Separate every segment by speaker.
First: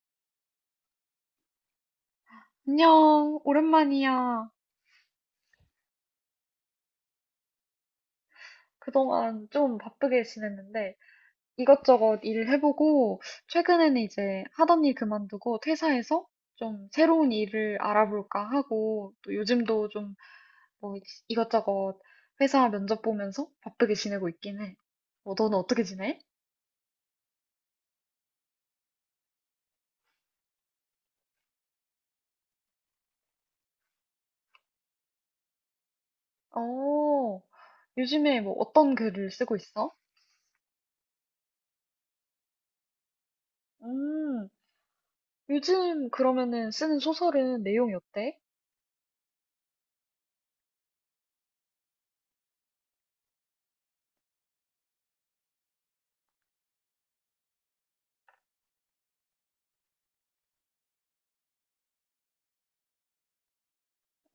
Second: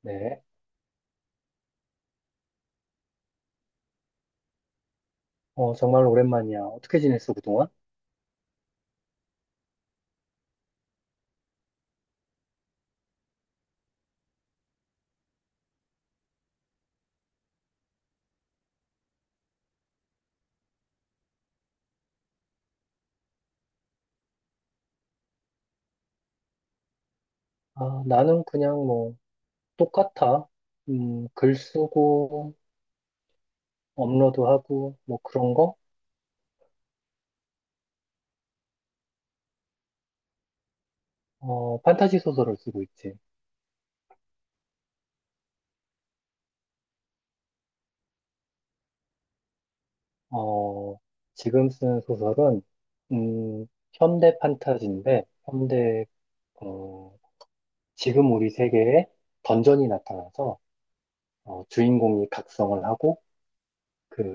Speaker 1: 네.
Speaker 2: 안녕, 오랜만이야.
Speaker 1: 정말 오랜만이야. 어떻게 지냈어, 그동안?
Speaker 2: 그동안 좀 바쁘게 지냈는데 이것저것 일 해보고 최근에는 이제 하던 일 그만두고 퇴사해서 좀 새로운 일을 알아볼까 하고 또 요즘도 좀 뭐 이것저것 회사 면접 보면서 바쁘게 지내고 있긴 해. 뭐 너는 어떻게 지내?
Speaker 1: 아, 나는 그냥 뭐, 똑같아. 글 쓰고, 업로드하고, 뭐 그런 거?
Speaker 2: 어, 요즘에 뭐 어떤 글을 쓰고 있어?
Speaker 1: 판타지 소설을 쓰고 있지.
Speaker 2: 음, 요즘 그러면은 쓰는 소설은 내용이 어때?
Speaker 1: 어, 지금 쓰는 소설은, 음, 현대 판타지인데, 현대, 어, 지금 우리 세계에 던전이 나타나서, 어, 주인공이 각성을 하고,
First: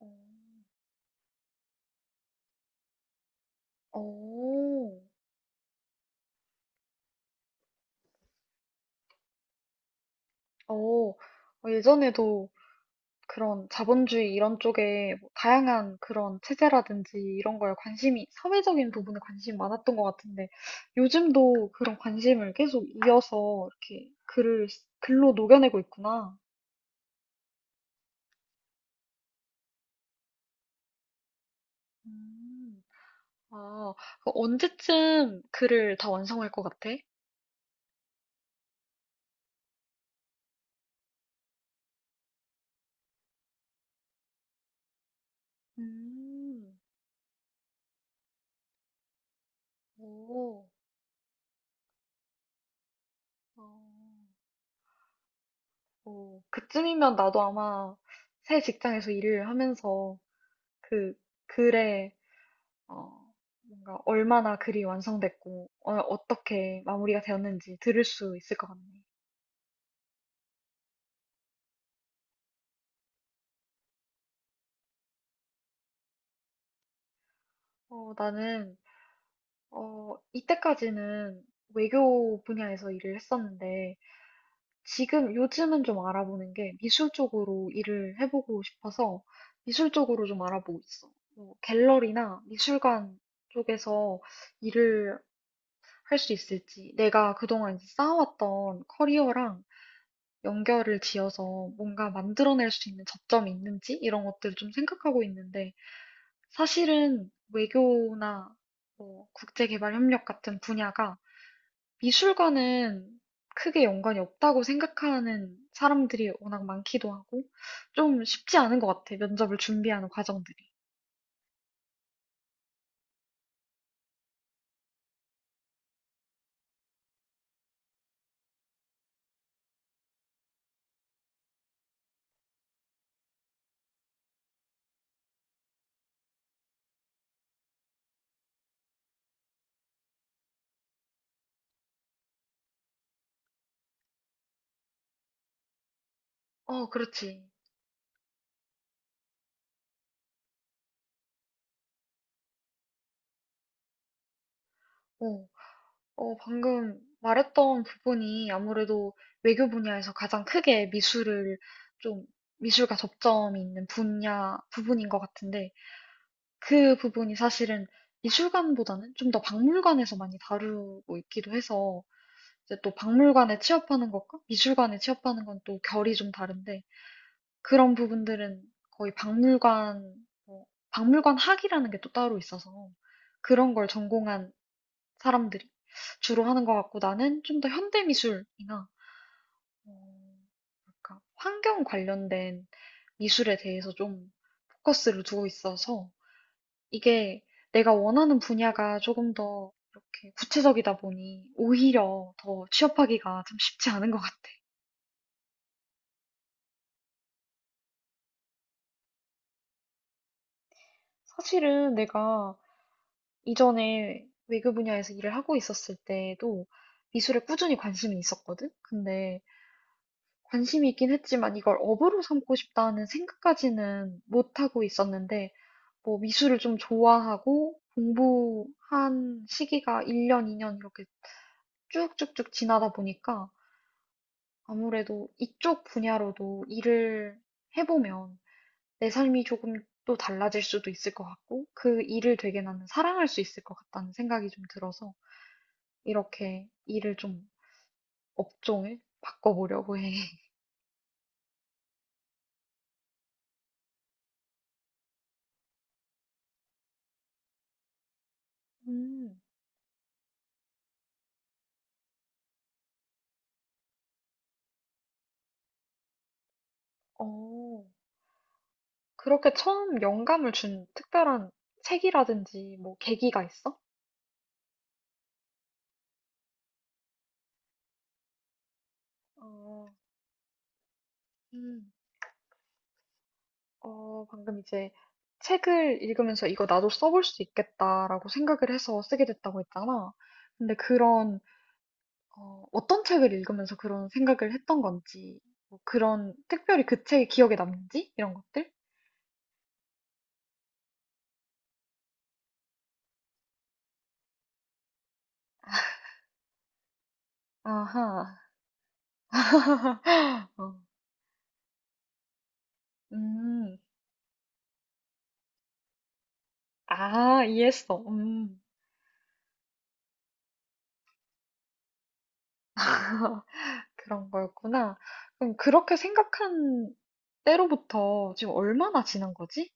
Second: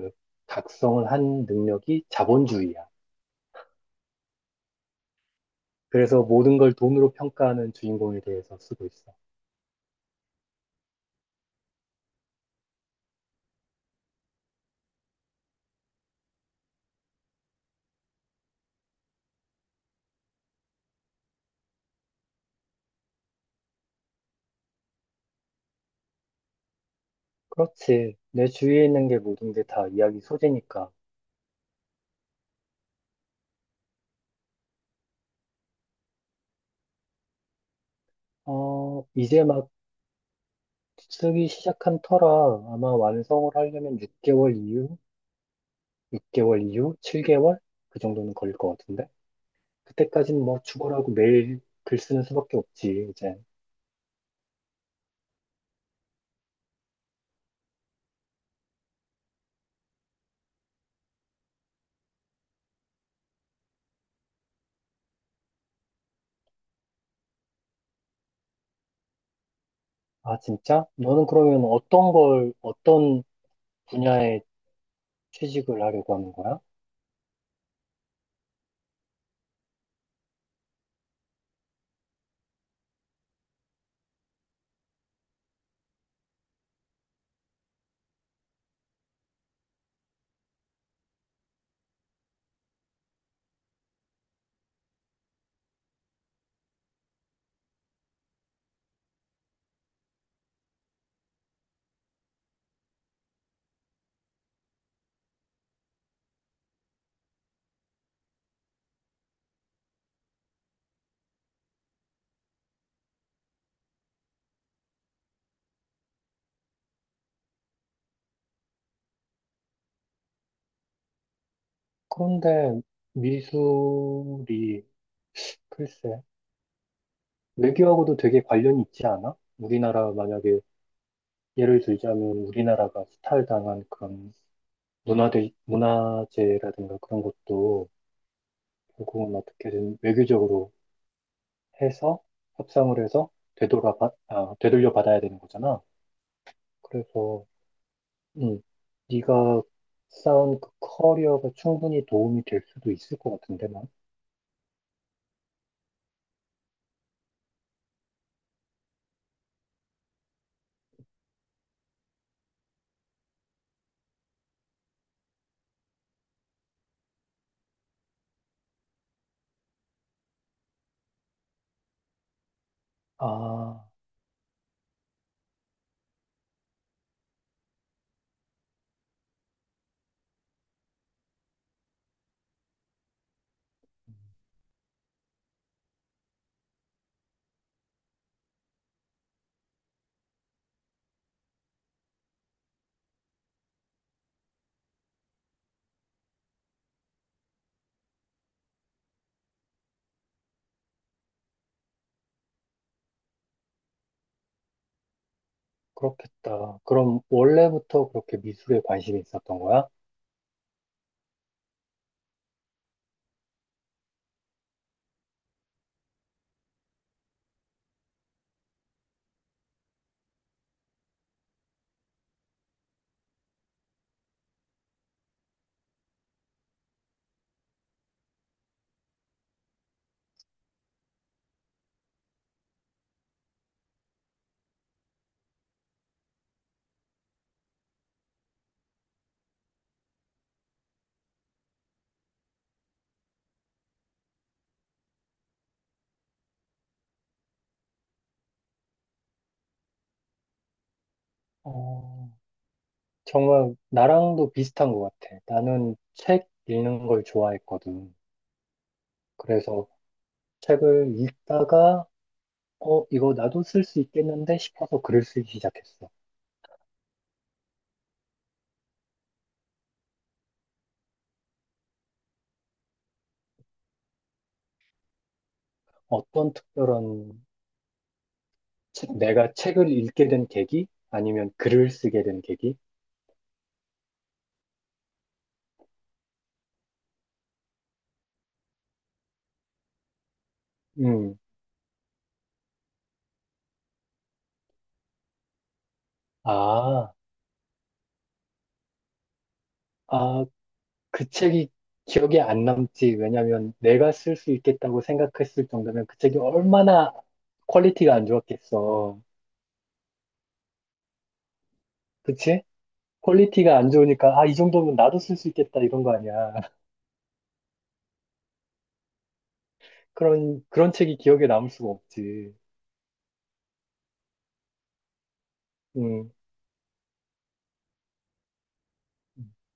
Speaker 2: 어,
Speaker 1: 각성을 한 능력이 자본주의야.
Speaker 2: 어.
Speaker 1: 그래서 모든 걸 돈으로 평가하는 주인공에 대해서 쓰고 있어.
Speaker 2: 어, 어, 예전에도 그런 자본주의 이런 쪽에 뭐 다양한 그런 체제라든지 이런 거에 관심이, 사회적인 부분에 관심이 많았던 것 같은데, 요즘도 그런 관심을 계속 이어서 이렇게 글로 녹여내고 있구나.
Speaker 1: 그렇지. 내 주위에 있는 게 모든 게 다 이야기 소재니까.
Speaker 2: 음, 아, 그 언제쯤 글을 다 완성할 것 같아?
Speaker 1: 이제 막 쓰기 시작한 터라 아마 완성을 하려면 6개월 이후, 6개월
Speaker 2: 음,
Speaker 1: 이후, 7개월? 그 정도는 걸릴 것 같은데? 그때까지는 뭐
Speaker 2: 오,
Speaker 1: 죽어라고 매일 글 쓰는 수밖에 없지, 이제.
Speaker 2: 어, 오, 그쯤이면 나도 아마 새 직장에서 일을 하면서 그 글에 어, 뭔가 얼마나 글이 완성됐고, 어, 떻게 마무리가 되었는지 들을 수 있을 것 같네.
Speaker 1: 아, 진짜? 너는 그러면 어떤 걸, 어떤 분야에 취직을 하려고 하는 거야?
Speaker 2: 어, 나는, 이때까지는 외교 분야에서 일을 했었는데, 지금 요즘은 좀 알아보는 게 미술 쪽으로 일을 해보고 싶어서 미술 쪽으로 좀 알아보고 있어. 뭐 갤러리나 미술관 쪽에서 일을 할 수 있을지, 내가 그동안 이제 쌓아왔던 커리어랑 연결을 지어서 뭔가 만들어낼 수 있는 접점이 있는지 이런 것들을 좀 생각하고 있는데 사실은 외교나 뭐 국제개발협력 같은 분야가 미술과는 크게 연관이 없다고 생각하는 사람들이 워낙 많기도 하고 좀 쉽지 않은 것 같아. 면접을 준비하는 과정들이.
Speaker 1: 그런데 미술이, 글쎄. 외교하고도 되게 관련이 있지 않아? 우리나라 만약에 예를 들자면 우리나라가 수탈당한 그런 문화재라든가 그런 것도 결국은 어떻게든 외교적으로 해서 협상을 해서 아, 되돌려 받아야 되는 거잖아.
Speaker 2: 어, 그렇지.
Speaker 1: 그래서 음, 네가 쌓은 그 커리어가 충분히 도움이 될 수도 있을 것 같은데 난.
Speaker 2: 어. 어, 방금 말했던 부분이 아무래도 외교 분야에서 가장 크게 미술을 좀, 미술과 접점이 있는 분야 부분인 것 같은데 그 부분이 사실은 미술관보다는 좀 더 박물관에서 많이 다루고 있기도 해서 이제 또 박물관에
Speaker 1: 아,
Speaker 2: 취업하는 것과 미술관에 취업하는 건 또 결이 좀 다른데 그런 부분들은 거의 박물관 뭐 박물관 학이라는 게 또 따로 있어서 그런 걸 전공한 사람들이 주로 하는 것 같고 나는 좀 더 현대미술이나 뭐랄까, 환경 관련된 미술에 대해서 좀 포커스를 두고 있어서 이게 내가 원하는 분야가 조금 더 이렇게 구체적이다 보니 오히려 더 취업하기가 좀 쉽지 않은 것 같아.
Speaker 1: 그렇겠다. 그럼 원래부터 그렇게 미술에 관심이 있었던 거야?
Speaker 2: 사실은 내가 이전에 외교 분야에서 일을 하고 있었을 때도 미술에 꾸준히 관심이 있었거든? 근데 관심이 있긴 했지만 이걸 업으로 삼고 싶다는 생각까지는 못하고 있었는데, 뭐 미술을 좀 좋아하고 공부한 시기가 1년, 2년 이렇게 쭉쭉쭉 지나다 보니까 아무래도 이쪽 분야로도 일을 해보면 내 삶이 조금 또 달라질 수도 있을 것 같고 그 일을 되게 나는 사랑할 수 있을 것 같다는 생각이 좀 들어서 이렇게 일을 좀 업종을 바꿔보려고 해.
Speaker 1: 어, 정말 나랑도 비슷한 것 같아. 나는 책 읽는 걸 좋아했거든.
Speaker 2: 음,
Speaker 1: 그래서 책을 읽다가, 어, 이거 나도 쓸 수 있겠는데 싶어서 글을 쓰기 시작했어.
Speaker 2: 어. 그렇게 처음 영감을 준 특별한 책이라든지 뭐 계기가 있어?
Speaker 1: 어떤 특별한, 내가
Speaker 2: 어,
Speaker 1: 책을 읽게 된 계기? 아니면 글을
Speaker 2: 음,
Speaker 1: 쓰게 된 계기?
Speaker 2: 어, 방금 이제 책을 읽으면서 이거 나도 써볼 수 있겠다라고 생각을 해서 쓰게 됐다고 했잖아. 근데
Speaker 1: 음,
Speaker 2: 그런, 어떤 책을 읽으면서 그런 생각을 했던 건지, 뭐 그런, 특별히 그
Speaker 1: 아,
Speaker 2: 책이 기억에 남는지? 이런 것들?
Speaker 1: 아, 그 책이 기억에 안 남지. 왜냐면 내가 쓸 수 있겠다고 생각했을 정도면 그 책이 얼마나 퀄리티가 안
Speaker 2: 아하.
Speaker 1: 좋았겠어.
Speaker 2: 어,
Speaker 1: 그치? 퀄리티가
Speaker 2: 음,
Speaker 1: 안 좋으니까, 아, 이 정도면 나도 쓸 수 있겠다, 이런 거 아니야.
Speaker 2: 아, 이해했어. 음.
Speaker 1: 그런 책이 기억에 남을 수가 없지.
Speaker 2: 그런 거였구나. 그럼 그렇게
Speaker 1: 음.
Speaker 2: 생각한 때로부터 지금 얼마나 지난 거지?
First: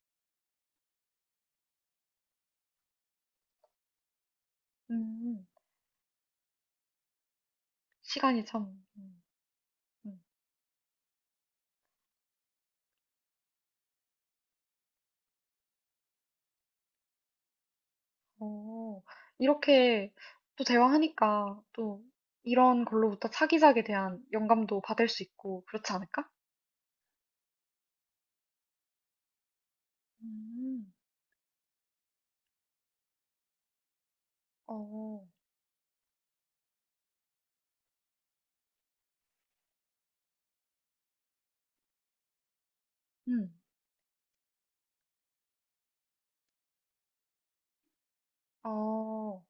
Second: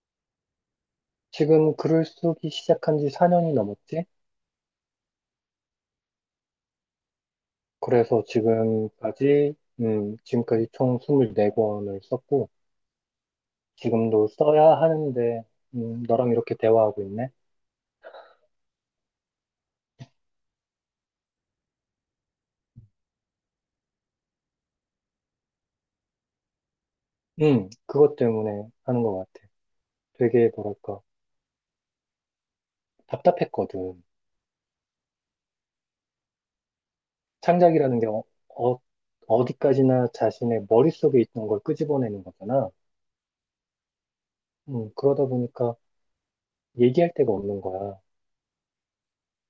Speaker 1: 지금 글을 쓰기 시작한 지 4년이 넘었지?
Speaker 2: 음,
Speaker 1: 그래서
Speaker 2: 시간이 참. 음,
Speaker 1: 지금까지,
Speaker 2: 음.
Speaker 1: 지금까지 총 24권을 썼고, 지금도 써야 하는데, 너랑 이렇게 대화하고 있네?
Speaker 2: 오, 이렇게 또 대화하니까 또 이런 걸로부터 차기작에 대한 영감도 받을 수 있고 그렇지 않을까?
Speaker 1: 그것 때문에 하는 것 같아. 되게,
Speaker 2: 음,
Speaker 1: 뭐랄까, 답답했거든.
Speaker 2: 어,
Speaker 1: 창작이라는 게 어, 어디까지나 자신의 머릿속에 있던 걸 끄집어내는 거잖아.
Speaker 2: 음,
Speaker 1: 그러다 보니까 얘기할 데가 없는 거야.
Speaker 2: 어,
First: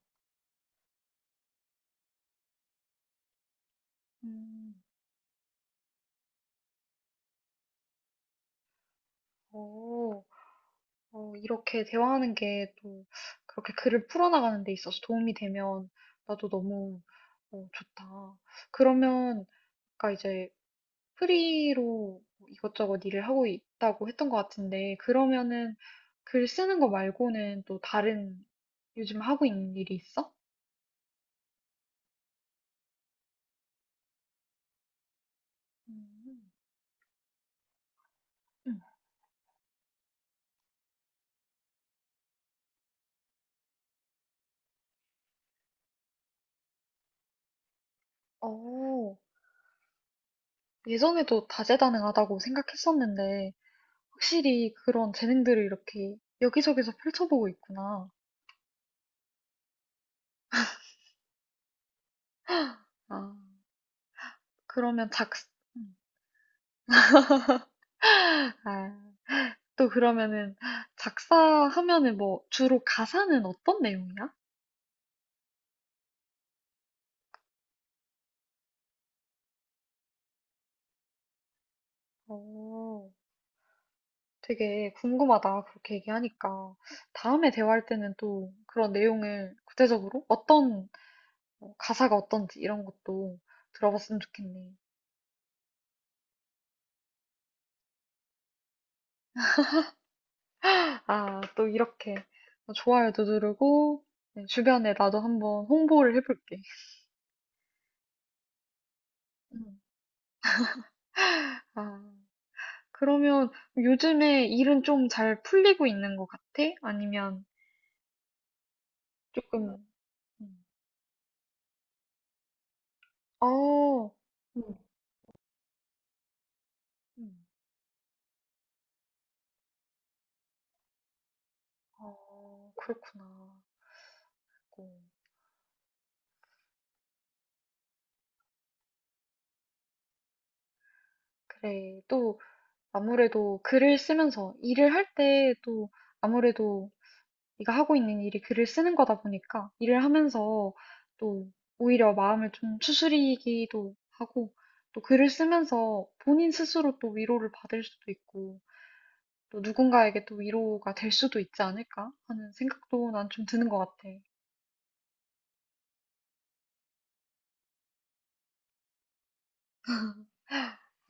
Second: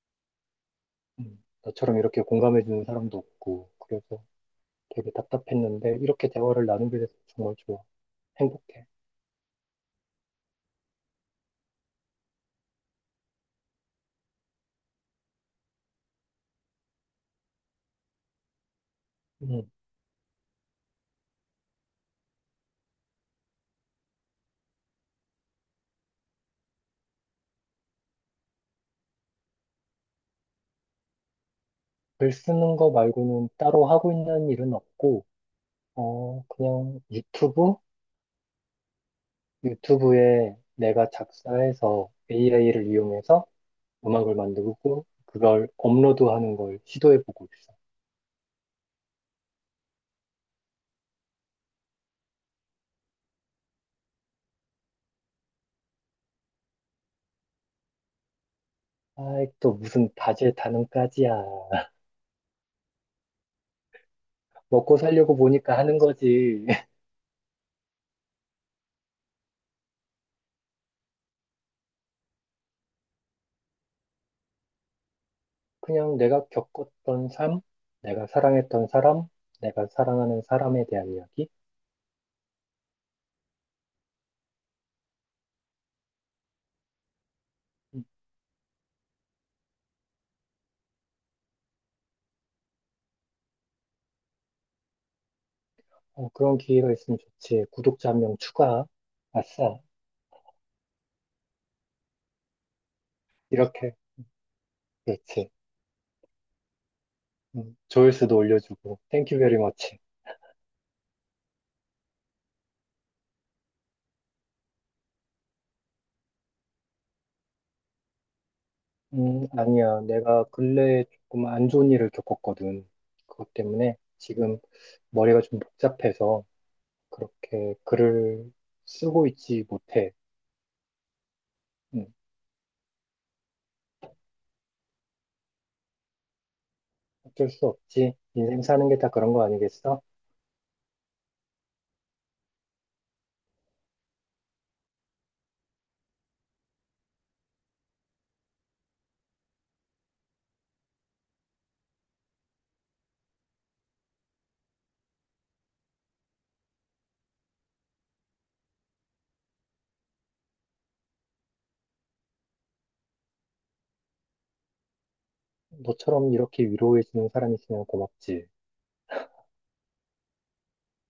Speaker 1: 나처럼 이렇게 공감해주는 사람도 없고, 그래서
Speaker 2: 음,
Speaker 1: 되게 답답했는데, 이렇게 대화를 나누게 돼서 정말 좋아. 행복해.
Speaker 2: 오. 어, 이렇게 대화하는 게 또 그렇게 글을 풀어나가는 데 있어서 도움이 되면 나도 너무 좋다. 그러면
Speaker 1: 음,
Speaker 2: 아까 이제 프리로 이것저것 일을 하고 있다고 했던 것 같은데 그러면은 글 쓰는 거 말고는 또 다른 요즘 하고 있는 일이 있어?
Speaker 1: 글 쓰는 거 말고는 따로 하고 있는 일은 없고, 어,
Speaker 2: 음.
Speaker 1: 그냥 유튜브?
Speaker 2: 응.
Speaker 1: 유튜브에 내가 작사해서 AI를 이용해서 음악을 만들고, 그걸 업로드하는 걸 시도해보고 있어.
Speaker 2: 어, 예전에도 다재다능하다고 생각했었는데 확실히 그런 재능들을 이렇게 여기저기서 펼쳐보고 있구나.
Speaker 1: 아이, 또 무슨 다재다능까지야.
Speaker 2: 아.
Speaker 1: 먹고
Speaker 2: 그러면 작,
Speaker 1: 살려고 보니까 하는 거지.
Speaker 2: 아, 또 그러면은 작사하면은 뭐 주로 가사는 어떤 내용이야?
Speaker 1: 그냥 내가 겪었던 삶, 내가 사랑했던 사람, 내가 사랑하는 사람에 대한 이야기.
Speaker 2: 어, 되게 궁금하다. 그렇게 얘기하니까. 다음에 대화할
Speaker 1: 음,
Speaker 2: 때는 또 그런 내용을 구체적으로 어떤 가사가 어떤지 이런 것도 들어봤으면 좋겠네.
Speaker 1: 어, 그런 기회가 있으면 좋지. 구독자 한 명 추가. 아싸.
Speaker 2: 아, 또 이렇게 좋아요도
Speaker 1: 이렇게.
Speaker 2: 누르고 네, 주변에 나도
Speaker 1: 그렇지.
Speaker 2: 한번 홍보를 해볼게.
Speaker 1: 조회수도 올려주고. 땡큐 베리
Speaker 2: 음.
Speaker 1: 머치.
Speaker 2: 아, 그러면 요즘에 일은 좀 잘 풀리고 있는 것 같아? 아니면 조금,
Speaker 1: 아니야. 내가
Speaker 2: 음.
Speaker 1: 근래에 조금 안 좋은 일을 겪었거든. 그것 때문에
Speaker 2: 어.
Speaker 1: 지금
Speaker 2: 음.
Speaker 1: 머리가 좀 복잡해서
Speaker 2: 음.
Speaker 1: 그렇게 글을 쓰고 있지 못해. 음,
Speaker 2: 어, 그렇구나. 어,
Speaker 1: 어쩔 수 없지. 인생 사는 게 다 그런 거 아니겠어?
Speaker 2: 그래. 또 아무래도 글을 쓰면서 일을 할 때 또 아무래도 네가 하고 있는 일이 글을 쓰는 거다 보니까 일을 하면서 또 오히려 마음을 좀 추스리기도 하고 또 글을 쓰면서 본인 스스로 또 위로를 받을 수도 있고 또 누군가에게 또 위로가 될 수도 있지 않을까 하는 생각도 난 좀 드는 것 같아.
Speaker 1: 너처럼 이렇게 위로해주는 사람이 있으면 고맙지.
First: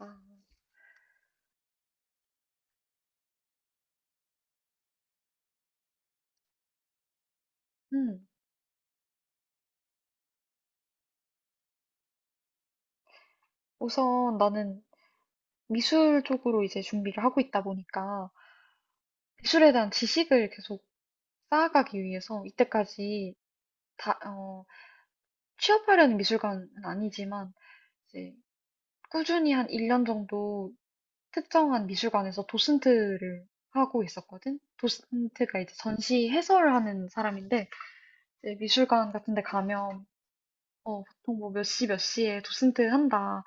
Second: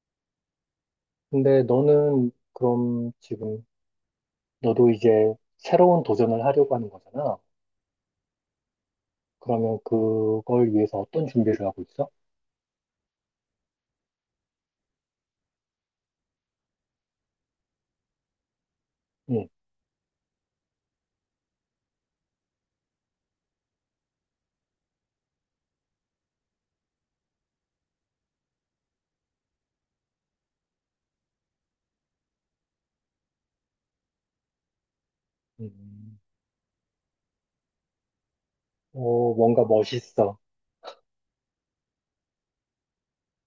Speaker 2: 아,
Speaker 1: 근데 너는 그럼 지금 너도 이제 새로운 도전을 하려고 하는 거잖아.
Speaker 2: 음.
Speaker 1: 그러면 그걸 위해서 어떤 준비를 하고 있어?
Speaker 2: 우선 나는 미술 쪽으로 이제 준비를 하고 있다 보니까
Speaker 1: 응.
Speaker 2: 미술에 대한 지식을 계속 쌓아가기 위해서 이때까지 다, 어, 취업하려는 미술관은 아니지만 이제 꾸준히 한 1년 정도 특정한 미술관에서 도슨트를 하고 있었거든. 도슨트가 이제
Speaker 1: 음,
Speaker 2: 전시 해설을 하는 사람인데 이제 미술관
Speaker 1: 어,
Speaker 2: 같은 데
Speaker 1: 뭔가
Speaker 2: 가면
Speaker 1: 멋있어.
Speaker 2: 어, 보통 뭐 몇 시 몇 시에 도슨트 한다.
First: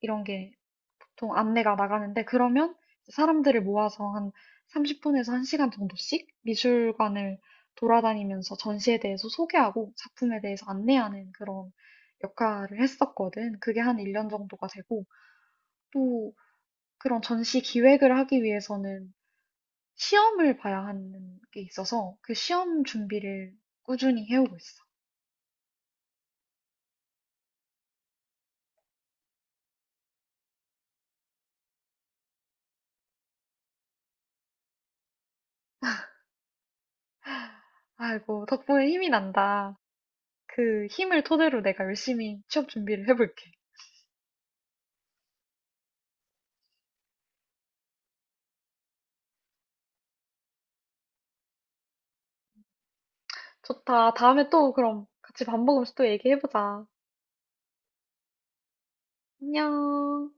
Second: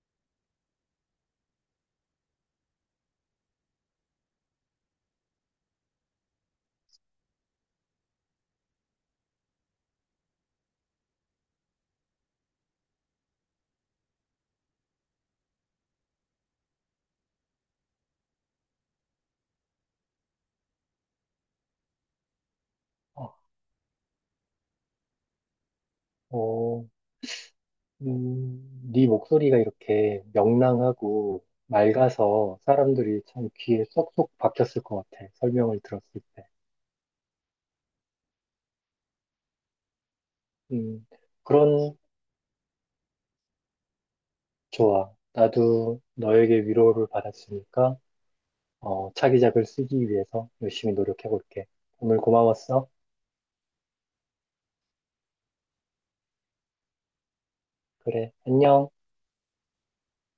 Speaker 2: 이런 게 보통 안내가 나가는데 그러면 사람들을 모아서 한 30분에서 1시간 정도씩 미술관을 돌아다니면서 전시에 대해서 소개하고 작품에 대해서 안내하는 그런 역할을 했었거든. 그게 한 1년 정도가 되고 또 그런 전시 기획을 하기 위해서는 시험을 봐야 하는 게 있어서 그 시험 준비를 꾸준히 해오고 있어.
Speaker 1: 어, 네 목소리가 이렇게 명랑하고 맑아서 사람들이 참 귀에 쏙쏙 박혔을 것 같아. 설명을 들었을 때.
Speaker 2: 아이고, 덕분에 힘이 난다. 그
Speaker 1: 음,
Speaker 2: 힘을 토대로 내가
Speaker 1: 그런,
Speaker 2: 열심히 취업 준비를 해볼게.
Speaker 1: 좋아. 나도 너에게 위로를 받았으니까 어, 차기작을 쓰기 위해서 열심히 노력해볼게. 오늘 고마웠어.
Speaker 2: 좋다. 다음에 또 그럼 같이 밥 먹으면서 또 얘기해보자.
Speaker 1: 그래, 안녕.
Speaker 2: 안녕.